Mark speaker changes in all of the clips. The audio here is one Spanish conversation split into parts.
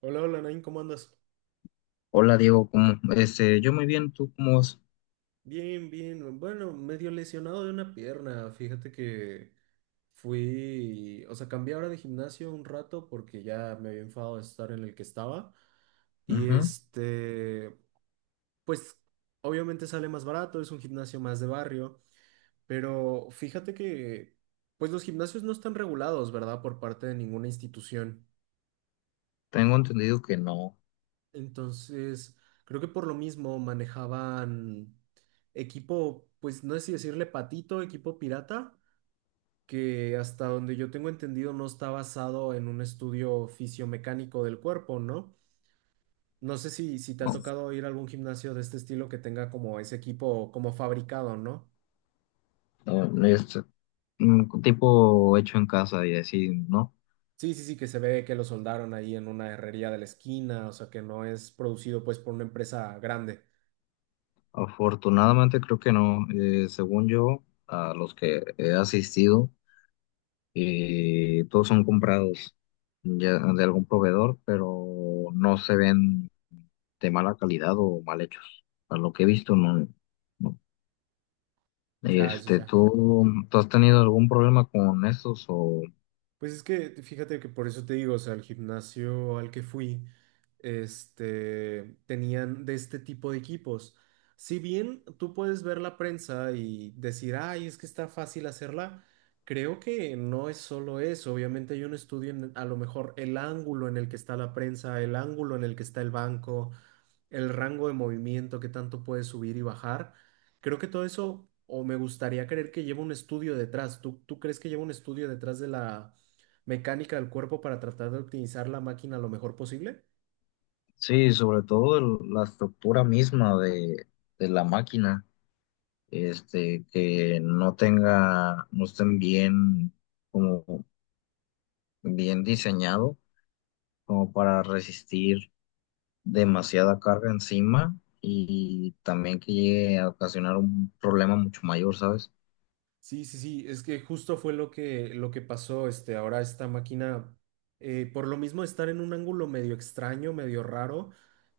Speaker 1: Hola, hola, Nain, ¿cómo andas?
Speaker 2: Hola Diego, ¿cómo? Yo muy bien, ¿tú cómo vas?
Speaker 1: Bien, bien. Bueno, medio lesionado de una pierna. Fíjate que fui, o sea, cambié ahora de gimnasio un rato porque ya me había enfadado de estar en el que estaba. Y
Speaker 2: Ujú.
Speaker 1: pues obviamente sale más barato, es un gimnasio más de barrio, pero fíjate que, pues los gimnasios no están regulados, ¿verdad? Por parte de ninguna institución.
Speaker 2: Tengo entendido que no,
Speaker 1: Entonces, creo que por lo mismo manejaban equipo, pues no sé si decirle patito, equipo pirata, que hasta donde yo tengo entendido no está basado en un estudio fisiomecánico del cuerpo, ¿no? No sé si, te ha tocado ir a algún gimnasio de este estilo que tenga como ese equipo como fabricado, ¿no?
Speaker 2: no es tipo hecho en casa y así, ¿no?
Speaker 1: Sí, sí, sí, que se ve que lo soldaron ahí en una herrería de la esquina, o sea, que no es producido pues por una empresa grande.
Speaker 2: Afortunadamente creo que no. Según yo, a los que he asistido, todos son comprados ya de algún proveedor, pero no se ven de mala calidad o mal hechos. A lo que he visto, no. No.
Speaker 1: Ya, ya, ya.
Speaker 2: ¿Tú, tú has tenido algún problema con estos o...?
Speaker 1: Pues es que fíjate que por eso te digo, o sea, el gimnasio al que fui, tenían de este tipo de equipos. Si bien tú puedes ver la prensa y decir, ay, es que está fácil hacerla, creo que no es solo eso. Obviamente hay un estudio en a lo mejor el ángulo en el que está la prensa, el ángulo en el que está el banco, el rango de movimiento, qué tanto puedes subir y bajar. Creo que todo eso, o me gustaría creer que lleva un estudio detrás. ¿Tú, crees que lleva un estudio detrás de la mecánica del cuerpo para tratar de optimizar la máquina lo mejor posible?
Speaker 2: Sí, sobre todo la estructura misma de la máquina, que no tenga, no estén bien, como bien diseñado, como para resistir demasiada carga encima y también que llegue a ocasionar un problema mucho mayor, ¿sabes?
Speaker 1: Sí, sí, sí, es que justo fue lo que, pasó, este, ahora esta máquina, por lo mismo de estar en un ángulo medio extraño, medio raro,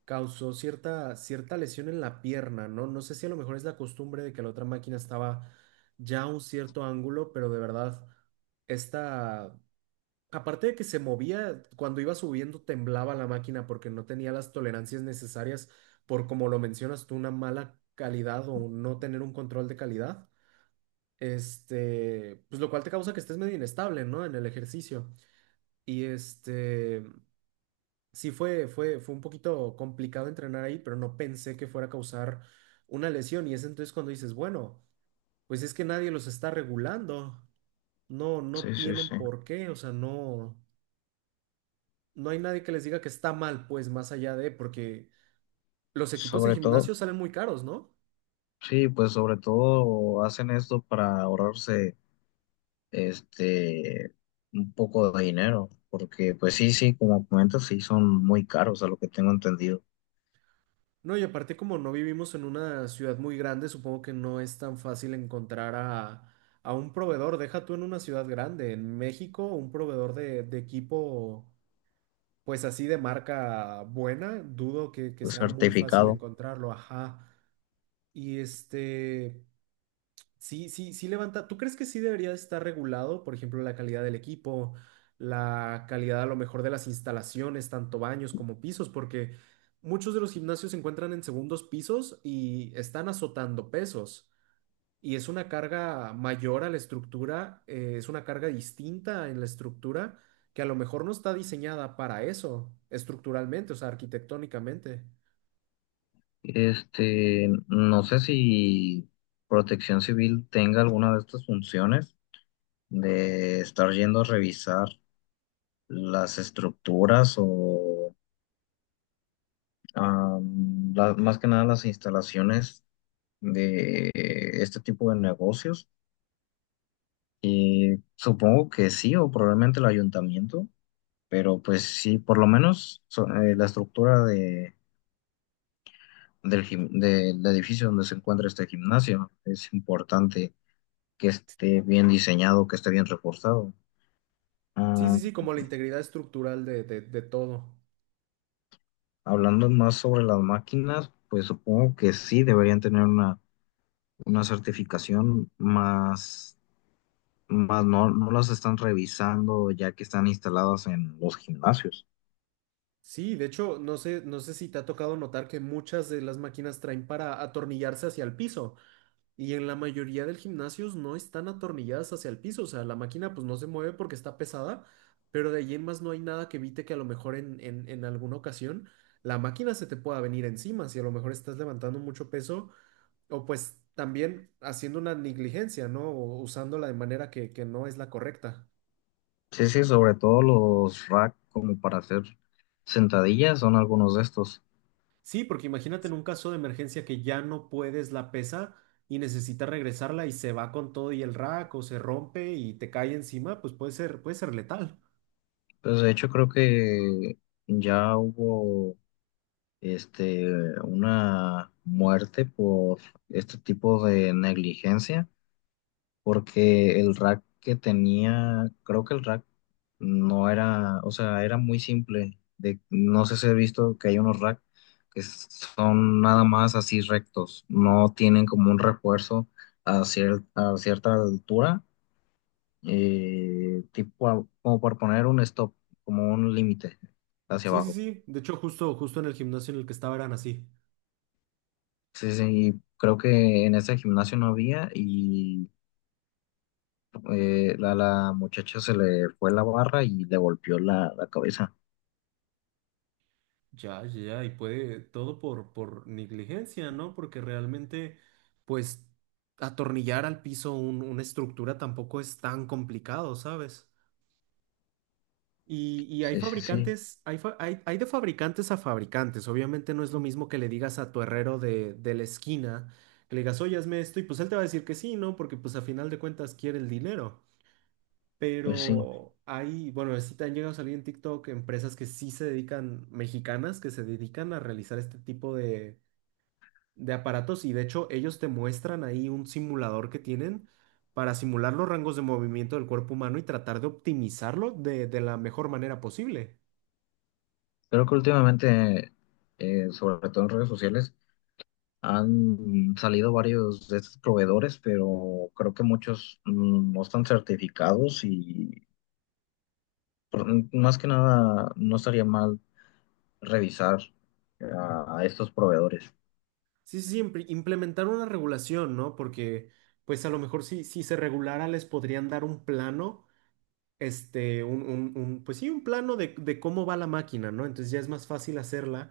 Speaker 1: causó cierta, lesión en la pierna, ¿no? No sé si a lo mejor es la costumbre de que la otra máquina estaba ya a un cierto ángulo, pero de verdad, esta, aparte de que se movía, cuando iba subiendo temblaba la máquina porque no tenía las tolerancias necesarias por, como lo mencionas tú, una mala calidad o no tener un control de calidad. Este, pues lo cual te causa que estés medio inestable, ¿no? En el ejercicio. Y sí fue, fue un poquito complicado entrenar ahí, pero no pensé que fuera a causar una lesión. Y es entonces cuando dices, bueno, pues es que nadie los está regulando. No, no
Speaker 2: Sí, sí,
Speaker 1: tienen
Speaker 2: sí.
Speaker 1: por qué, o sea, no. No hay nadie que les diga que está mal, pues más allá de, porque los equipos de
Speaker 2: Sobre todo,
Speaker 1: gimnasio salen muy caros, ¿no?
Speaker 2: sí, pues sobre todo hacen esto para ahorrarse este, un poco de dinero, porque pues sí, sí, como comentas, sí son muy caros a lo que tengo entendido.
Speaker 1: No, y aparte como no vivimos en una ciudad muy grande, supongo que no es tan fácil encontrar a un proveedor. Deja tú en una ciudad grande, en México, un proveedor de, equipo, pues así de marca buena, dudo que,
Speaker 2: El
Speaker 1: sea muy fácil
Speaker 2: certificado,
Speaker 1: encontrarlo, ajá. Y sí, sí, sí levanta. ¿Tú crees que sí debería estar regulado, por ejemplo, la calidad del equipo, la calidad a lo mejor de las instalaciones, tanto baños como pisos? Porque muchos de los gimnasios se encuentran en segundos pisos y están azotando pesos. Y es una carga mayor a la estructura, es una carga distinta en la estructura que a lo mejor no está diseñada para eso, estructuralmente, o sea, arquitectónicamente.
Speaker 2: no sé si Protección Civil tenga alguna de estas funciones de estar yendo a revisar las estructuras o más que nada las instalaciones de este tipo de negocios. Y supongo que sí, o probablemente el ayuntamiento. Pero pues sí, por lo menos la estructura del edificio donde se encuentra este gimnasio es importante que esté bien diseñado, que esté bien reforzado.
Speaker 1: Sí, sí,
Speaker 2: Ah,
Speaker 1: sí, como la integridad estructural de, de todo.
Speaker 2: Hablando más sobre las máquinas, pues supongo que sí deberían tener una certificación más, más no, no las están revisando ya que están instaladas en los gimnasios.
Speaker 1: Sí, de hecho, no sé, si te ha tocado notar que muchas de las máquinas traen para atornillarse hacia el piso y en la mayoría del gimnasios no están atornilladas hacia el piso, o sea, la máquina pues no se mueve porque está pesada, pero de ahí en más no hay nada que evite que a lo mejor en, en alguna ocasión la máquina se te pueda venir encima, si a lo mejor estás levantando mucho peso o pues también haciendo una negligencia, ¿no? O usándola de manera que, no es la correcta.
Speaker 2: Sí, sí, sobre todo los rack como para hacer sentadillas son algunos de estos.
Speaker 1: Sí, porque imagínate en un caso de emergencia que ya no puedes la pesa y necesitas regresarla y se va con todo y el rack o se rompe y te cae encima, pues puede ser, letal.
Speaker 2: Pues de hecho creo que ya hubo este una muerte por este tipo de negligencia, porque el rack que tenía, creo que el rack no era, o sea, era muy simple. De, no sé si he visto que hay unos rack que son nada más así rectos, no tienen como un refuerzo a cierta altura, tipo como por poner un stop, como un límite hacia
Speaker 1: Sí, sí,
Speaker 2: abajo.
Speaker 1: sí. De hecho, justo, en el gimnasio en el que estaba eran así.
Speaker 2: Sí, sí, creo que en ese gimnasio no había y la muchacha se le fue la barra y le golpeó la cabeza.
Speaker 1: Ya, ya, ya, y puede todo por, negligencia, ¿no? Porque realmente, pues, atornillar al piso una estructura tampoco es tan complicado, ¿sabes? Y, hay
Speaker 2: Sí, sí, sí,
Speaker 1: fabricantes, hay, de fabricantes a fabricantes. Obviamente no es lo mismo que le digas a tu herrero de, la esquina, que le digas, oye, hazme esto, y pues él te va a decir que sí, ¿no? Porque pues a final de cuentas quiere el dinero.
Speaker 2: pues sí.
Speaker 1: Pero hay, bueno, sí te han llegado a salir en TikTok empresas que sí se dedican, mexicanas, que se dedican a realizar este tipo de, aparatos, y de hecho ellos te muestran ahí un simulador que tienen para simular los rangos de movimiento del cuerpo humano y tratar de optimizarlo de la mejor manera posible.
Speaker 2: Creo que últimamente, sobre todo en redes sociales, han salido varios de estos proveedores, pero creo que muchos no están certificados y por- más que nada no estaría mal revisar a estos proveedores.
Speaker 1: Sí, sí, sí, implementar una regulación, ¿no? Porque, pues a lo mejor si, se regulara les podrían dar un plano, este, pues sí, un plano de, cómo va la máquina, ¿no? Entonces ya es más fácil hacerla.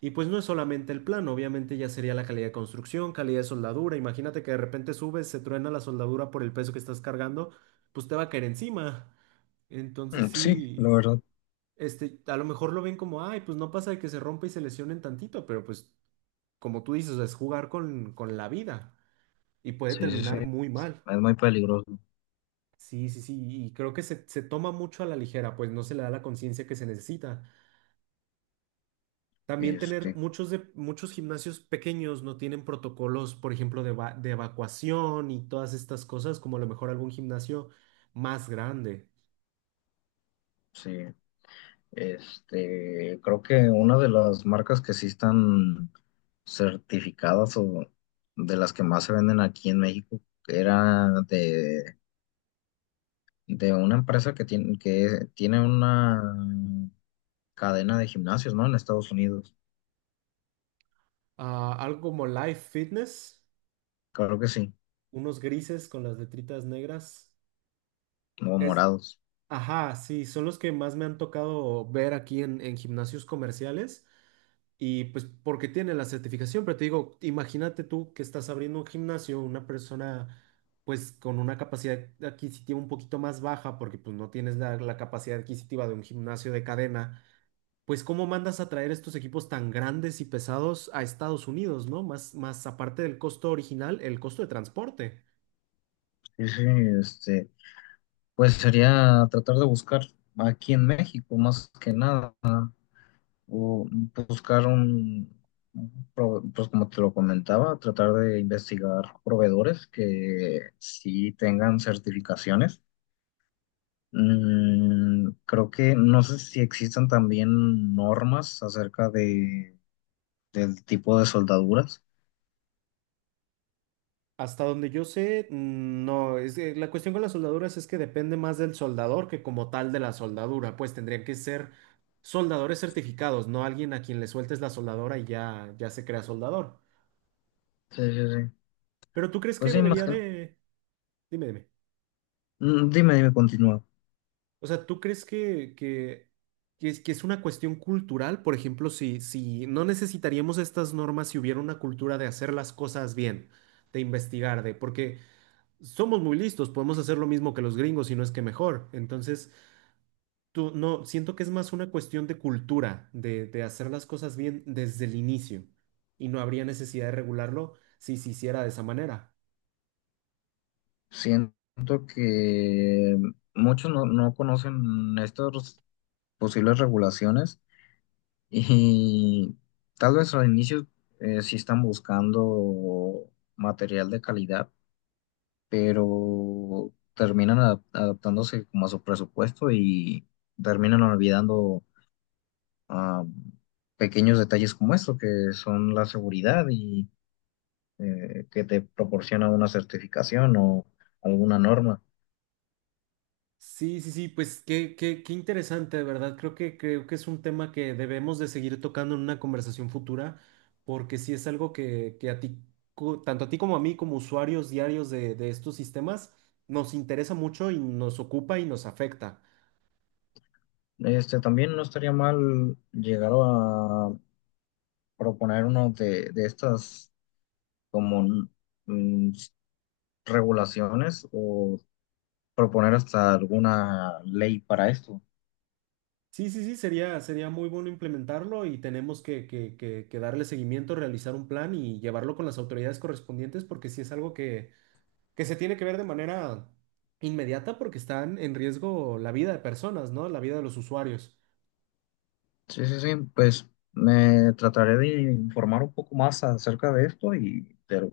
Speaker 1: Y pues no es solamente el plano, obviamente ya sería la calidad de construcción, calidad de soldadura. Imagínate que de repente subes, se truena la soldadura por el peso que estás cargando, pues te va a caer encima. Entonces
Speaker 2: Sí, la
Speaker 1: sí,
Speaker 2: verdad.
Speaker 1: a lo mejor lo ven como, ay, pues no pasa de que se rompa y se lesionen tantito, pero pues como tú dices, es jugar con, la vida y puede
Speaker 2: Sí, sí, sí.
Speaker 1: terminar muy mal.
Speaker 2: Es muy peligroso.
Speaker 1: Sí, sí, sí, y creo que se, toma mucho a la ligera, pues no se le da la conciencia que se necesita. También tener
Speaker 2: Este,
Speaker 1: muchos, muchos gimnasios pequeños no tienen protocolos, por ejemplo, de, de evacuación y todas estas cosas, como a lo mejor algún gimnasio más grande.
Speaker 2: sí. Creo que una de las marcas que sí están certificadas o de las que más se venden aquí en México era de una empresa que tiene una cadena de gimnasios, ¿no? En Estados Unidos.
Speaker 1: Ah, algo como Life Fitness,
Speaker 2: Creo que sí.
Speaker 1: unos grises con las letritas negras.
Speaker 2: O
Speaker 1: Es,
Speaker 2: morados.
Speaker 1: ajá, sí, son los que más me han tocado ver aquí en gimnasios comerciales. Y pues porque tiene la certificación, pero te digo, imagínate tú que estás abriendo un gimnasio, una persona pues con una capacidad adquisitiva un poquito más baja, porque pues no tienes la, capacidad adquisitiva de un gimnasio de cadena, pues cómo mandas a traer estos equipos tan grandes y pesados a Estados Unidos, ¿no? Más, aparte del costo original, el costo de transporte.
Speaker 2: Sí, sí, este. Pues sería tratar de buscar aquí en México, más que nada, o buscar un, pues como te lo comentaba, tratar de investigar proveedores que sí tengan certificaciones. Mm, creo que no sé si existan también normas acerca del tipo de soldaduras.
Speaker 1: Hasta donde yo sé, no, es que la cuestión con las soldaduras es que depende más del soldador que como tal de la soldadura, pues tendrían que ser soldadores certificados, no alguien a quien le sueltes la soldadora y ya, se crea soldador.
Speaker 2: Sí, sí, sí.
Speaker 1: Pero tú crees
Speaker 2: Pues
Speaker 1: que
Speaker 2: sí, más
Speaker 1: debería
Speaker 2: que...
Speaker 1: de... Dime, dime.
Speaker 2: Mm, dime, dime, continúa.
Speaker 1: O sea, ¿tú crees que, que es, que es una cuestión cultural? Por ejemplo, si, no necesitaríamos estas normas si hubiera una cultura de hacer las cosas bien, de investigar, de... Porque somos muy listos, podemos hacer lo mismo que los gringos, y no es que mejor. Entonces... Tú, no, siento que es más una cuestión de cultura, de, hacer las cosas bien desde el inicio. Y no habría necesidad de regularlo si se hiciera de esa manera.
Speaker 2: Siento que muchos no, no conocen estos posibles regulaciones y tal vez al inicio, sí están buscando material de calidad, pero terminan adaptándose como a su presupuesto y terminan olvidando, ah, pequeños detalles como esto, que son la seguridad y que te proporciona una certificación o alguna norma.
Speaker 1: Sí, sí, sí, pues qué, qué interesante, de verdad. Creo que, es un tema que debemos de seguir tocando en una conversación futura, porque sí es algo que, a ti, tanto a ti como a mí, como usuarios diarios de, estos sistemas, nos interesa mucho y nos ocupa y nos afecta.
Speaker 2: También no estaría mal llegar a proponer uno de estas como mm, regulaciones o proponer hasta alguna ley para esto.
Speaker 1: Sí, sí, sí, sería, muy bueno implementarlo, y tenemos que, que darle seguimiento, realizar un plan y llevarlo con las autoridades correspondientes porque sí es algo que, se tiene que ver de manera inmediata porque están en riesgo la vida de personas, ¿no? La vida de los usuarios.
Speaker 2: Sí, sí, sí, pues me trataré de informar un poco más acerca de esto y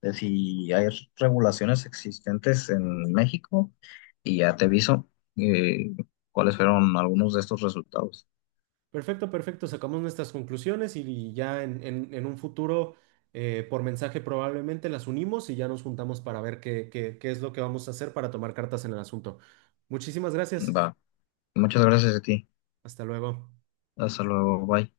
Speaker 2: de si hay regulaciones existentes en México y ya te aviso, eh, cuáles fueron algunos de estos resultados.
Speaker 1: Perfecto, perfecto, sacamos nuestras conclusiones y, ya en, un futuro por mensaje probablemente las unimos y ya nos juntamos para ver qué, qué es lo que vamos a hacer para tomar cartas en el asunto. Muchísimas gracias.
Speaker 2: Va, muchas gracias a ti.
Speaker 1: Hasta luego.
Speaker 2: Hasta luego, bye.